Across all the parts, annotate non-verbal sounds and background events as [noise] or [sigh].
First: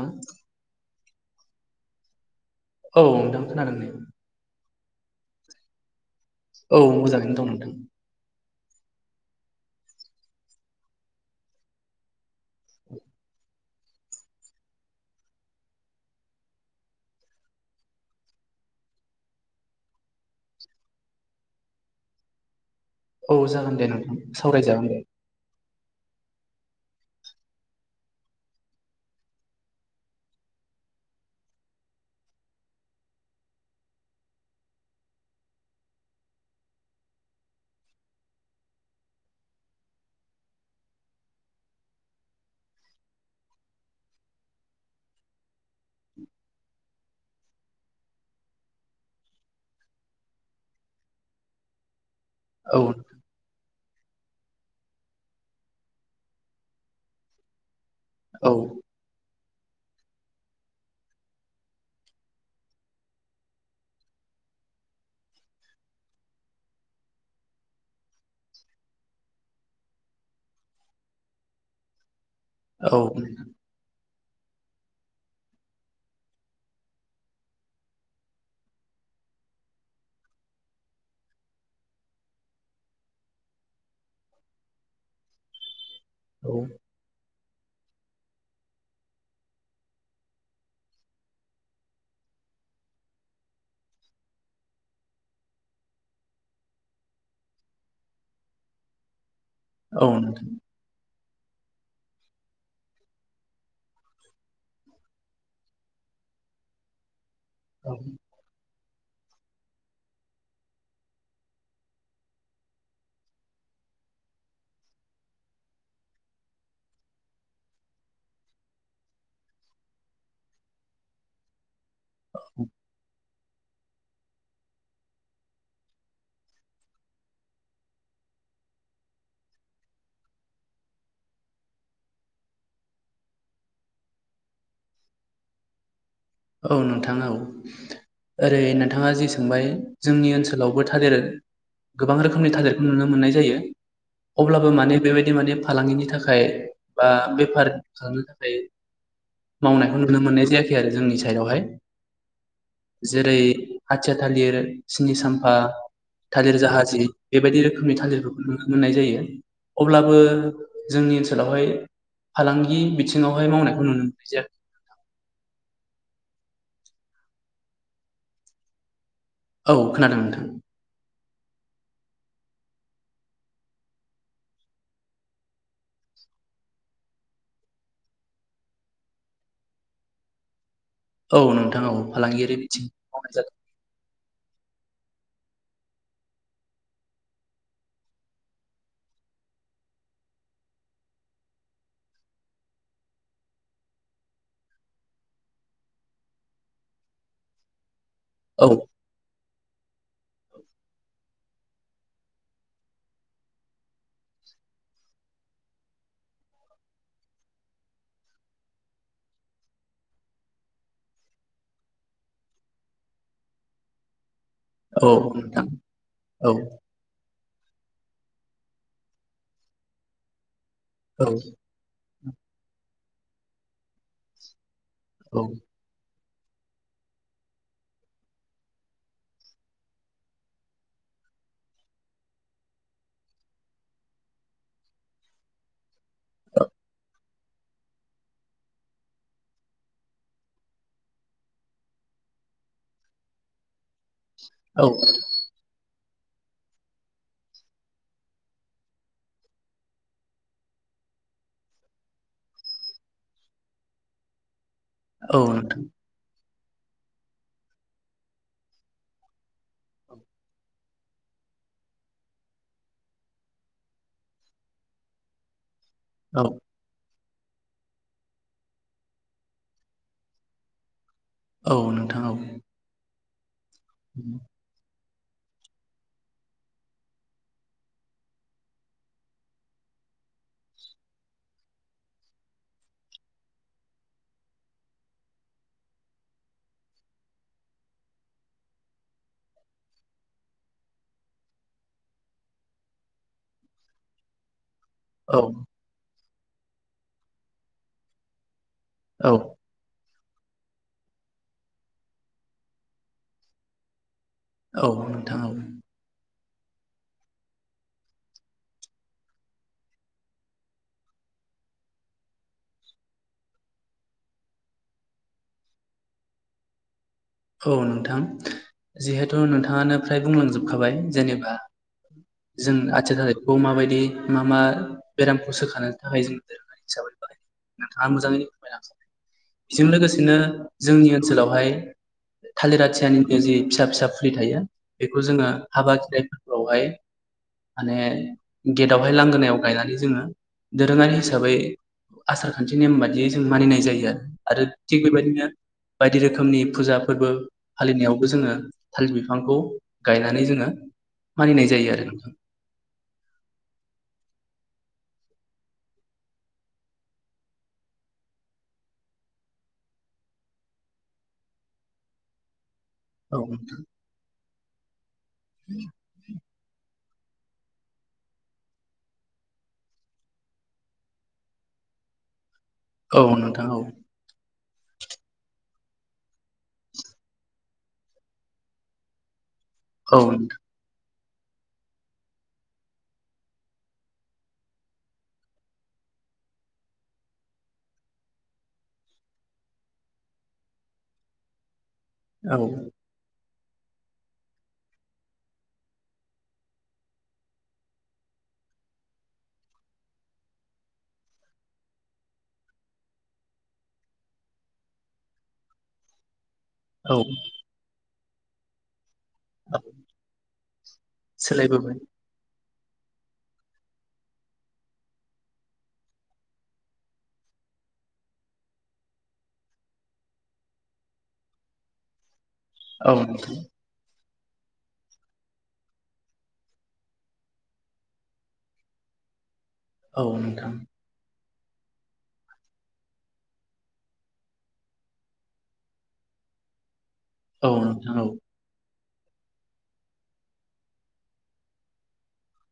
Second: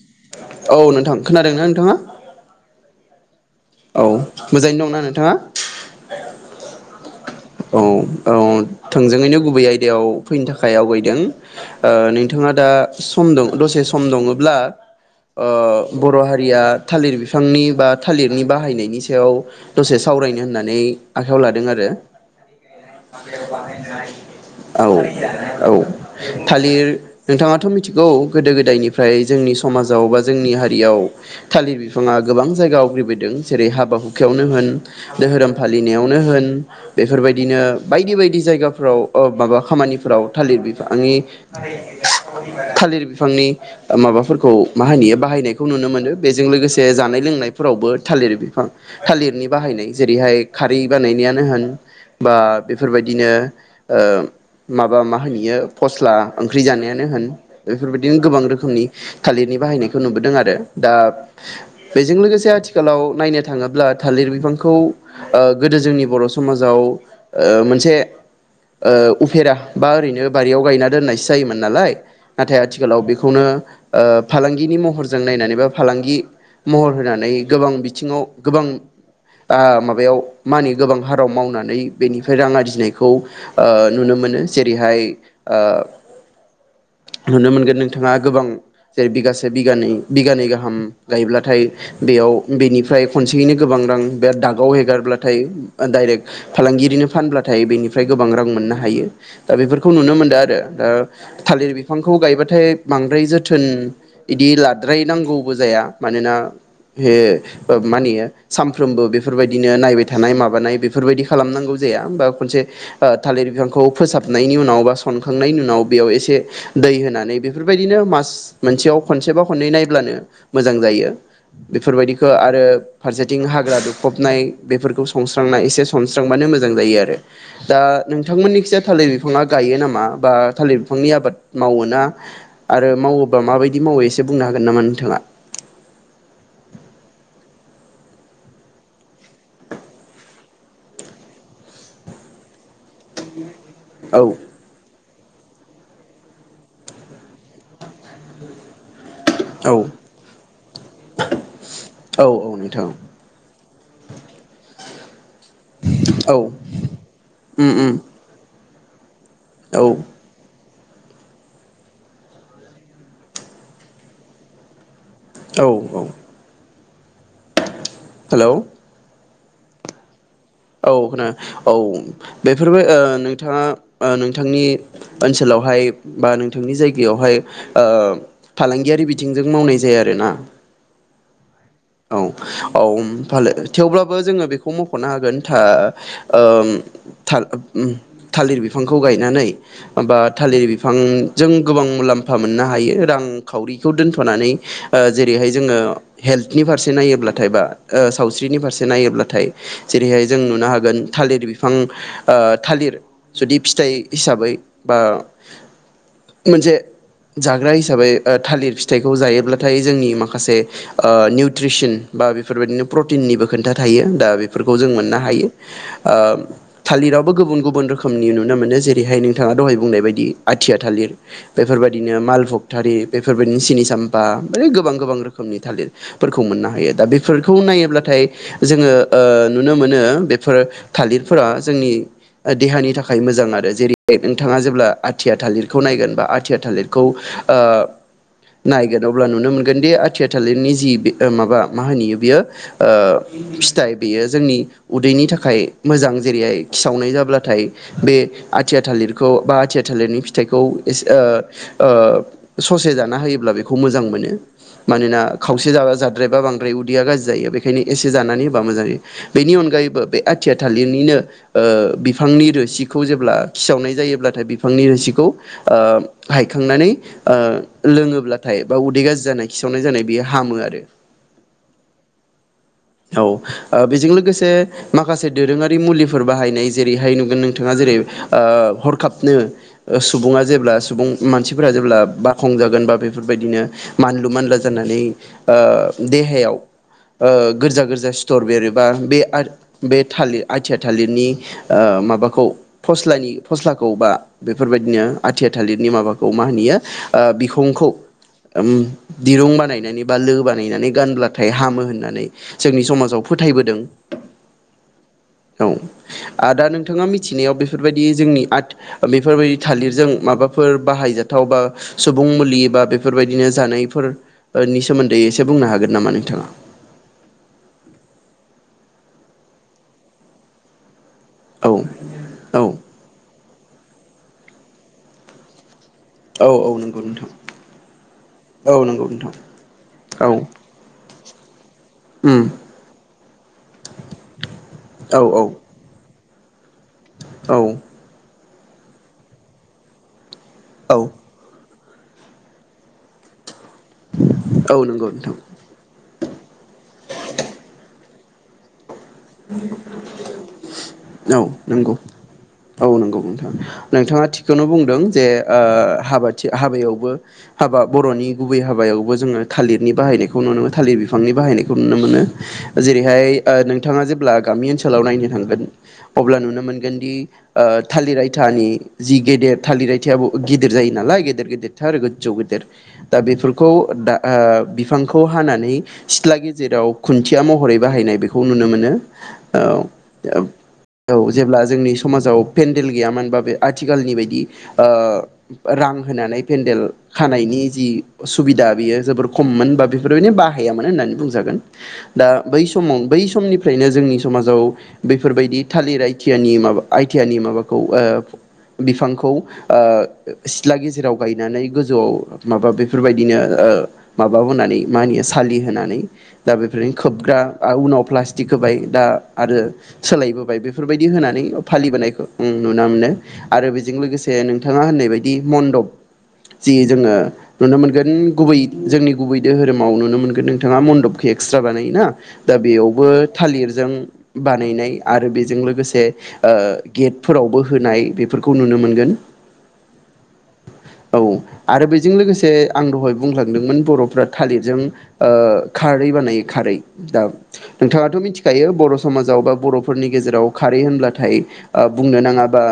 नोंथां औ नोंथां खोनादोंना नोंथाङा औ नोंथां खोनादों दे औ मोजांङैनो दंना नोंथाङा [unintelligible] औ मोजांङैनो दं नोंथां औ औ थोंजोङैनो गुबै आयदायाव फैनो थाखाय आवगायदों नोंथाङा दा सम दं दसे सम दंङब्ला बर' हारिया थालिर बिफांनि बा थालिरनि बाहायनायनि सायाव दसे सावरायनो होननानै आखायाव लादों आरो औ जागोन दे नोंथां [unintelligible] सावरायजागोन दे औ औ थालिर नोंथाङाथ मिथिगौ गोदो गोदायनिफ्राय जोंनि समाजाव बा जोंनि हारियाव थालिर बिफाङा गोबां जायगा आवग्रिबोदों जेरै हाबा हुखायावनो होन धोरोम फालिनायावनो होन बेफोरबायदिनो बायदि बायदि जायगाफोराव माबा खामानिफोराव थालिर बिफांनि थालिर बिफांनि माबाफोरखौ मा होनोयो बाहायनायखौ नुनो मोनो बेजों लोगोसे जानाय लोंनायफोरावबो थालिर बिफां थालिरनि बाहायनाय जेरैहाय खारै बानायनायानो होन बा औ बेफोरबायदिनो ओ माबा मा होनो बेयो फस्ला ओंख्रि जानायानो होन बेफोरबायदिनो गोबां औ रोखोमनि थालिरनि बाहायनायखौ नुबोदों आरो दा बेजों लोगोसे आथिखालाव नायनो थाङोब्ला थालिर बिफांखौ गोदो जोंनि बर' समाज आव मोनसे उफेरा बा ओरैनो बारियाव गायना दोननायसो जायोमोन नालाय नाथाय आथिखालाव औ बेखौनो ओ फालांगिनि महरजों नायनानै बा फालांगि महर होनानै गोबां बिथिंङाव गोबां माबायाव मानि गोबां हार आव मावनानै बेनिफ्राय रां आरजिनायखौ नुनो मोनो जेरैहाय ओ औ नुनो मोनगोन नोंथांङा गोबां जेरै बिगासे बिगानै बिगानै गाहाम गायब्लाथाय बेयाव बेनिफ्राय खनसेयैनो गोबां रां बेराद दागाव हेगारब्लाथाय डाइरेक्ट फालांगिरिनो फानब्लाथाय बेनिफ्राय गोबां रां मोननो हायो दा बेफोरखौ औ नुनो मोनदों नोंथां आरो दा थालिर बिफांखौ गायबाथाय बांद्राय जोथोन इदि लाद्रायनांगौबो जाया मानोना बे औ मानियो सानफ्रोमबो बे बेफोरबायदिनो नायबाय थानाय माबा माबानाय बेफोरबायदि खालामनांगौ जाया बा खनसे थालिर बिफांखौ फोसाबनायनि उनाव बा सनखांनायनि उनाव बेयाव एसे दै होनानै बेफोरबायदिनो मास मोनसेयाव खनसेबा खननै नायब्लानो मोजां जायो बेफोरबायदिखौ आरो फारसेथिं हाग्रा दु फबनाय बेफोरखौ सनस्रांना एसे सस्रांबानो मोजां जायो आरो दा नोंथांमोननिखिया थालिर बिफाङा गायो नामा बा थालिर बिफांनि आबाद मावोना आरो मावोबा माबायदि मावो एसे बुंनो हागोन नामा नोंथाङा औ नोंथां औ ओरै नोंथाङा जि सोंबाय जोंनि ओनसोलावबो थालेर गोबां रोखोमनि थालेरखौ नुनो मोननाय जायो औ अब्लाबो माने बेबायदि बेबादि माने फालांगिनि थाखाय बा बेफार खालामनो थाखाय औ मावनायखौ नुनो मोननाय जायाखै आरो जोंनिजों सायदहाय औ औ नोंथां जेरै आथिया थालिर स्नि साम ओ औ थालिर जाहाजि बेबायदि उम उम रोखोमनि थालिरफोरखौ नुन मोननाय जायो। औ अब्लाबो जोंनि ओनसोलावहाय फालांगि बिथिङावहाय मावनायखौ नुनो मोनो जों औ औ। हेलौ औ खोनादों नोंथां। औ खोना औ बेफोरबो ओ नोंथाङा ओ नोंथांनि ओनसोलावहाय बा नोंथांनि जायगायावहाय ओ फालांगियारि बिथिंजों मावनाय जाया आरोना। औ नों औ अम फालो थेवब्लाबो बो जोङो बेखौ मखनो हागोन था ओम थाल ओम थालिर बिफांखौ गायनानै बा थालिर बिफांजों गोबां मुलाम्फा मोननो हायो रांखावरिखौ दोनथनानै जेरैहाय जोङो हेल नि फारसे नायोब्लाथायबा ओ सावस्रिनि फारसे औ नायोब्लाथाय जेरैहाय जों नुनो हागोन थालिर बिफां ओ थालिर जुदि फिथाइ हिसाबै बा मोनसे जाग्रा हिसाबै थालिर फिथाइखौ जायोब्लाथाय जोंनि माखासे ओ निउट्रिसन बा बेफोरबायदिनो प्रटिननिबो खोन्था थायो दा बे फोरखौ जों औ मोननो हायो नोंथां ओ औ थालिराव बो गुबुन‌ गुबुन रोखोमनि नुनो मोनो जेरैहाय नोंथाङा दहाय बुंनाय बायदि आथिया थालिर औ बेफोरबायादि निया माल बखारि बेफोर बादिनो सिनि सामबा है गोबां गोबां औ रोखोमनि थालिर फोरखौ मोननो हायो दा बेफोरखौ नायोब्लाथाय जोङो ओ नुनो मोनो बेफोर थालिरफोरा जोंनि देहानि थाखाय मोजां आरो जेरैह नोंथाङा जेब्ला आथिया थालिरखौ नायगोन बा आथियार थालिरखौ ओ नायगोन अब्ला नुनो मोनगोनदि आथिया थालिरनि जि बिखो माबा मा होनोयो बियो ओ थाय बेयो जोंनि औ उदैनि थाखाय मोजां। जेरैहाय खिसावनाय जाब्लाथाय बे आथिया थालिरखौ बा आथिया थालिरनि फिथाइखौ एसे ओ ओ ससे जाना होयोब्ला बेखौ मोजां मोनो। मानोना औ खावसे नोंथां जाबा जाद्रायबा बां बे उदैया गाज्रि जायो बेनिखायनो एसे जानानै होबा मोजायो बेनि अनगायैबो बे आथिया थालिरनिनो ओ बिफांनि रोसिखौ जेब्ला खिसावनाय जायोब्लाथाय बिफांनि रोसिखौ ओ औ हायखांनानै ओ लोङोब्लाथाय बा उदै गाज्रि जानाय खिसावनाय जानाय बियो हामो आरो। औ नोंथां औ औ ओ बेजों लोगोसे माखासे दोरोङारि मुलिफोर बाहायनाय जेरैहाय नुगोन नोंथाङा जेरै ओ हरखाबनो ओ सुबुङा जेब्ला सुबुं मानसिफोरा जेब्ला बाखंजागोन बा बेफोरबायदिनो मानलु मानला जानानै ओ देहायाव ओ गोरजा गोरजा सिथर' बेरोबा बे बे थालिर आथिया थालिरनि ओ माबाखौ फस्लानि फस्लाखौ बा बे बेफोरबायदिनो औ आथिया थालिरनि माबा खौ मा होनोयो ओ बिखंखौ ओम औ दिरुं बानायनानै बा लो बानायनानै गानब्लाथाय हामो होननानै जोंनि समाजाव फोथायबोदों। औ नोंथां औ आदा नोंथाङा मिथिनायाव बेफोरबायदि जोंनि आत बेफोरबायदि थालिरजों माबाफोर बाहायजाथाव बा सुबुं मुलि बा बेफोरबायदिनो जानायफोरनि सोमोन्दै एसे बुंनो हागोन नामा नोंथाङा? औ नोंथां जिहेथु नोंथाङानो फ्राय बुंलांजोबखाबाय। जेनेबा औ औ जों आथिया थालिर खौ माबायदि मा मा बेरामखौ सोखानो थाखाय जों औ औ दोरोङारि नंगौ हिसाबै नोंथां बाहायो नोंथाङा मोजाङैनो औ नंगौ फोरमायलांजोबबाय नोंथां बेजों औ लोगोसेनो जोंनि ओनसोलावहाय उम थालिर आथियानि बे जि फिसा फिसा फुलि थायो औ बेखौ औ जोङो हाबा [unintelligible] बेवहाय औ माने गेटआवहाय लांगोनायाव गायनानै जोङो औ दोरोङारि हिसाबै आसारखान्थि नेम बादियै जों मानिनाय जायो आरो आरो औ थिग नंगौ नोंथां बेबायदिनो बायदि रोखोमनि फोरबो फालि नियावबो जोङो थालिर बिफांखौ गायनानै जोङो औ मानिनाय जायो नंगौ आरो नोंथां औ नंगौ नोंथाङा। नोंथाङा थिखौनो बुंदों। जे ओ हाबाथि हाबायावबो हाबा बर'नि गुबै हाबायावबो जोङो थालिरनि बाहायनायखौ नुनो मोनो। थालिर बिफांनि बाहायनायखौ नुनो मोनो। जेरैहाय औ ओ नोंथां नों जेब्ला गामि ओनसोलाव नायनो थांगोन अब्ला नुनो मोनगोनदि ओ थालिर आयथानि जि गेदेर थालिर आयथाबो गिदिर जायो नालाय गेदेर गेदेरथार आरो गोजौ गोदोर। दा औ नोंथां बेफोरखौ औ दा ओ बिफांखौ हानानै सिथ्ला गेजेराव खुन्थिया महरै बाहायनाय बेखौ नुनो मोनो। नो औ औ जेब्ला जोंनि समाजाव पेन्देल गैयामोन बा बे आथिखालनि बायदि ओ रां होनानै पेन्देल खानायनि जि सुबिदा बेयो जोबोर खममोन बा बेफोरैनो बाहायामोन होननानै बुंजागोन। दा औ बै समाव बै समनि ओफ्रायनो जोंनि समाजाव बेफोरबायदि थालिर आइथियानि माबा आइथियानि माबाखौ अ बिफांखौ अ सिथ्ला गेजेराव गायनानै गोजौआव माबा बेफोरबायदिनो माबा होनानै मा होनो सालि होनोनानै दा बेफोरनो औ खोबग्रा उनाव प्लास दिखोबाय दा आरो औ सोलायबोबाय बेफोरबायदि होनानै सोलायबोबाय फालिबोनायखौ ओम। नुनो मोनो आरो बेजों लोगोसे नोंथाङा होननाय बायदि मन्दप जि जोङो नुनो मोनगोन गुबै जोंनि गुबै दोहोरोमाव नुनो मोनगोन नोंथाङा मन्दपखौ एक्सट्रा बानायोना। दा बेयावबो औ नोंथां थालिरजों बानायनाय आरो बेजों लोगोसे आ गेटफोरावबो होनाय बेफोरखौ नुनो मोनगोन। औ नोंथां औ आरो बेजों लोगोसे आं दहाय बुंलांदोंमोन बर'फ्रा थालिरजों अ खारै बानायो खारै दा औ नोंथां नोंथाङा औ मिथिखायो बर' समाजाव बा बर'फोरनि गेजेराव खारै होनब्लाथाय आ बुंनो नाङा बा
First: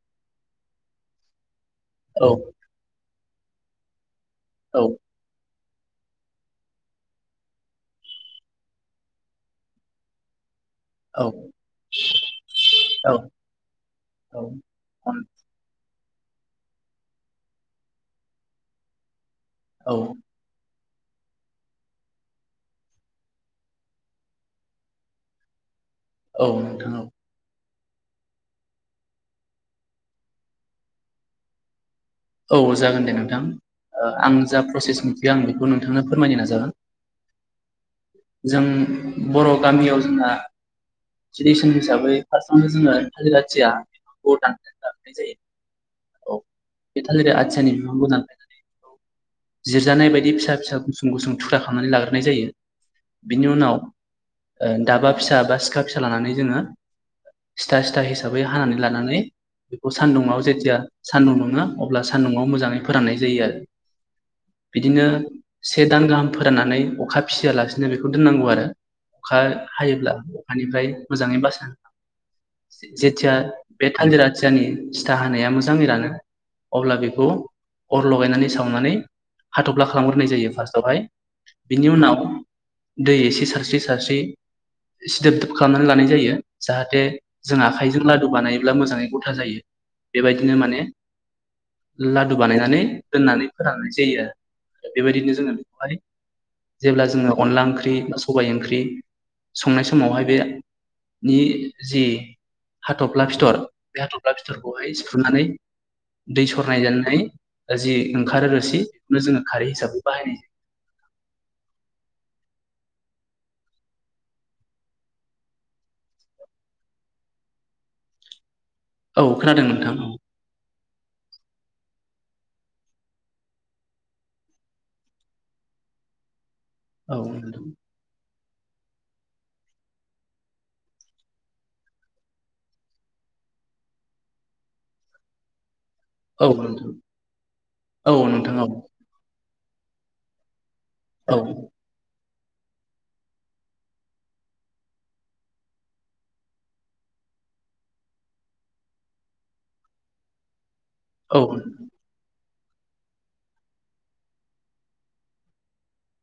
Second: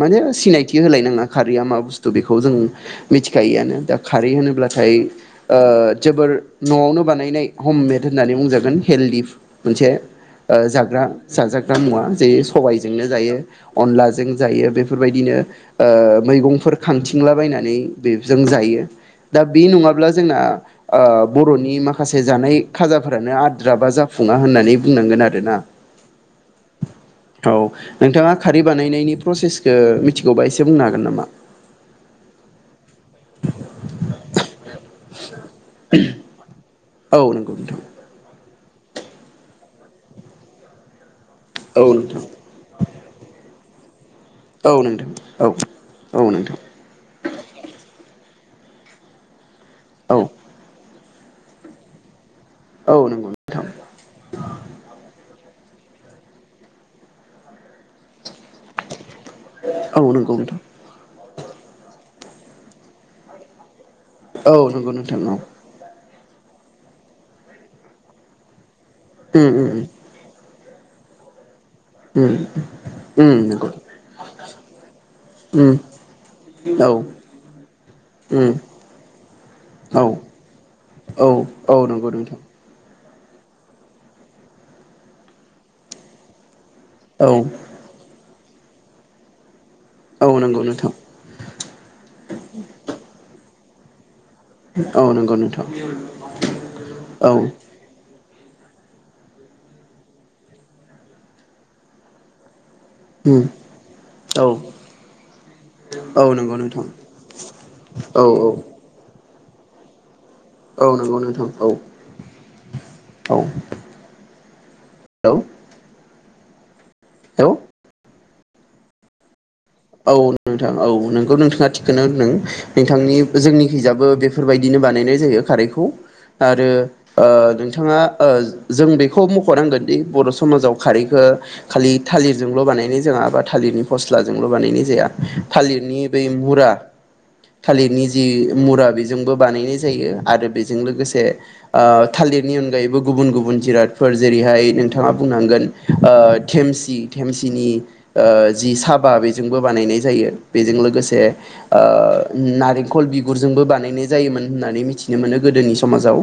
माने सिनायथि होलायनाङा खारैया मा बुस्थु औ बेखौ जों मिथि खायोआनो दा खारै होनोब्लाथाय ओ जोबोर न'आवनो बानायनाय हममेड होननानै बुंजागोन हेल्डि मोनसे ओ जाग्रा औ जाजाग्रा मुवा जेर सबायजोंनो औ जायो अनलाजों औ जायो बेफोरबायदिनो ओ मैगंफोर खांथिंलाबायनानै बेजों जायो। दा बे नङाब्ला जोंना आ बर'नि माखासे जानाय खाजाफोरानो आद्रा बा जाफों फङा होननानै बुंनांगोन आरोना। औ नोंथां औ। औ नोंथाङा खारै बानायनायनि प्रसेसखौ मिथिगौबा एसे बुंनो हागोन नामा। औ जागोन दे नोंथां आं जा प्रसे जेसेबांखि आं बेखौ नोंथांनो फोरमायनो नाजागोन। औ नंगौ नोंथां। जों बर' गामियाव जोंहा ट्रेदिसन औ हिसै नोंथां फार्स्टआवनो जोङो थालिर आथिया बिफांखौ औ दाननाय नोंथां जायो औ। औ नोंथां बे थालिर आथियानि बिफांखौ [unintelligible] औ। जिरजानाय औ बायदि फिसा फिसा गुसुं थुख्रा खामनानै लाग्रोनाय जायो। औ नंगौ बिनि नोंथां उनाव ओ दाबा फिसा बा सिखा फिसा लानानै जोङो स्था स्था हिसाबै हानानै लानानै बेखौ औ नंगौ सान्दुङाव नोंथां जेतिया सान्दुं दुङो अब्ला सान्दुङआव मोजाङै फोराननाय जायो आरो औ नंगौ बिदिनो नोंथां औ से दान गाहाम फोराननानै अखा फिसियालासिनो बेखौ दोननांगौ आरो अखा उम उम हायोब्ला। अखानिफ्राय मोजाङै बासि नांगो। उम उम जेथिया नंगौ बे थालिर आथियानि स्था हानाया मो उम मोजाङै रानो औ अब्ला बेखौ अर लगायनानै उम सावनानै हाथब्ला औ खालामग्रोनाय जायो फार्स्टावहाय। औ औ बिनि नंगौ उनाव नोंथां दै एसे सारस्रि सारस्रि सिदोब खालामनानै लानाय जायो। जाहाथे औ जों आखाइजों ला दु बानायोब्ला मोजाङै गथा जायो। औ बेबाय दिनो नंगौ माने नोंथां लादु बानायनानै दोननानै फोराननाय जायो। औ बेबायदिनो नंगौ जोङो नोंथां बेखौहाय जेब्ला जोङो औ अनला ओंख्रि सबाय ओंख्रि संनाय समावहाय बेनि जि हाथफ्ला उम फिथर बे हाथ'फ्ला औ फिथरखौहाय थुनानै औ दै नंगौ सरनाय नोंथां जानानै जि औ औ ओंखारो रोसि नो जोङो। खारै हिसाबै बाहायनाय औ नंगौ नोंथां औ औ [unintelligible] औ। औ। खोनादों नोंथां। औ नोंथां औ नोंगौ नोंथाङा थिखोननो होनदों। नोंथांनि जोंनिखैजाबो बेफोरबायदिनो बानायनाय जायो खारैखौ। आरो औ ओ नोंथां नोंथाङा जों बेखौ मख'नांगोन दि बर' समाजाव खारैखो खालि थालिरजोंल' बानायनाय जोंङो बा थालिरनि फस्लाजों ल' बानाय नाय जाया थालिर नि बे औ मुरा नोंथां थालिरनि औ जि नोंथां औ मुरा बे जोंबो बानायनाय जायो आरो बे जों लोगोसे औ आ थालिरनि अनगायैबो गुबुन गुबुन जिरादफोर जेरैहाय नोंथांङा बुंनांगोन ओ थेमसि थेमसिनि ओ जि साबा बे जोंबो बानायनाय जायो बेजों लोगोसे लोगोसे औ ओ उम नारेंखल बिगुरजोंबो बानायनाय जायोमोन होननानै मिथिनो मोनो गोदोनि समाजाव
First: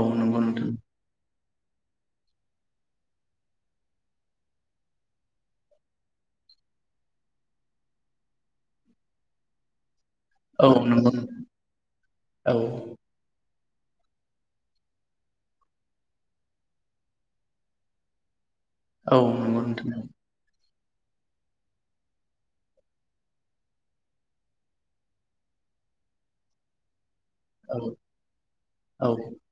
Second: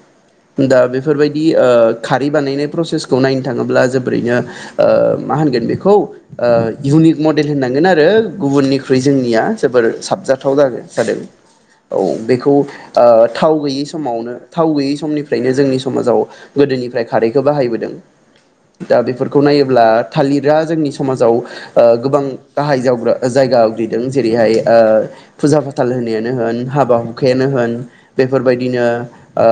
औ नंगौ नोंथां दा बेफोरबायदि दि ओ खारै बानायनाय प्रसेसखौ नायनो थांङोब्ला जोबोरैनो ओ मा होनगोन बेखौ ओ इउनिक मडेल होननांगोन आरो गुबुननिख्रुइ जोंनिया जोबोर साब जाथाव औ नंगौ जा-जादों नोंथां औ बेखौ औ आ थाव गैयै समावनो थाव गैयै समनिफ्रायनो जोंनि समाजाव गोदोनिफ्राय खारैखौ बाहायबोदों। दा औ बेफोरखौ नंगौ नायोब्ला नोंथां थालिरा जोंनि समाजाव ओ गोबां गाहाय जावग्रा जायगा आवग्रिदों जेरैहाय ओ फुजा फाथाल होनायानो होन हाबा हु खायानो होन औ बेफोरबायदिनो औ ओ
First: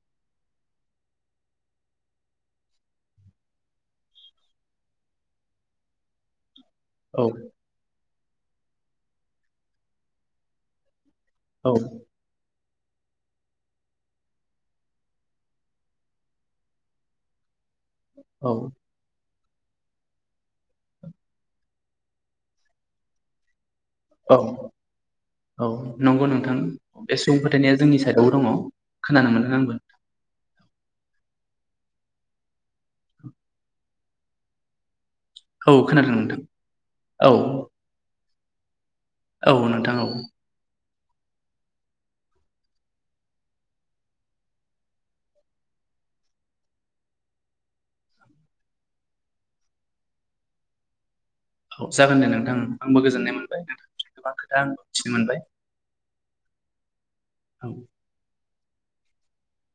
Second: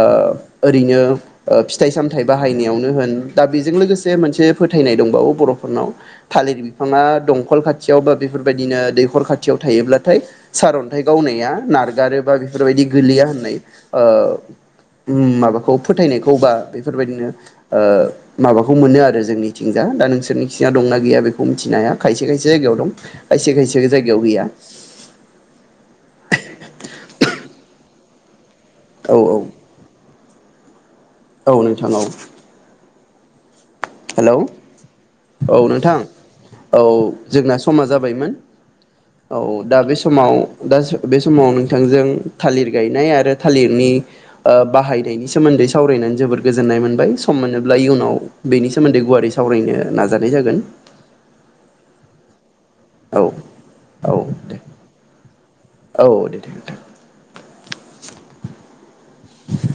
ओरैनो ओ फिथाइ सामथायाइ बाहायनायावनो होन दा बेजों लोगोसे मोनसे फोथायनाय दंबावो बर'फोरनाव थालिर बि फांङा औ दंखल खाथियावबो बेफोरबायदिनो दैखर खाथियाव थायोब्लाथाय सारन थाय गावनाया औ नारगारोबा बेफोरबायदि गोलैया होननाय ओ उम माबाखौ फोथायनायखौ बा बेफोरबायदिनो ओ औ माबाखौ मोनो आरो जोंनि थिंजा दा नोंसोरनिथिंजा दंना गैया बे बुंथिनो हाया खायसे खायसे जायगायाव दं खायसे खायसे बे जायगायाव औ गैया। औ नंगौ नोंथां बे सुबुं फोथायनाया जोंनि साइडआवबो दंङ। औ खोनानो मोनदों आंबो औ नोंथां औ। हेलौ। औ औ नोंथां खोनादों औ जोंना समा जाबायमोन। औ औ दा बे नोंथां औ समाव दा जों बे समाव नोंथांजों थालिर गायनाय आरो थालिरनि ओ बाहायनायनि सोमोन्दै सावरायनानै जोबद गोजोननाय मोनबाय सम मोनोब्ला इयुनाव बेनि सोमोन्दै गुवारै सावरायनो नाजानाय जागोन। औ जागोन दे नोंथां उम। आंबो औ गोजोननाय मोनबाय नोंथांनिफ्राय औ गोबां दे खोथा आं मिथिनो मोनबाय। औ दे दे नोंथां औ [inaudible]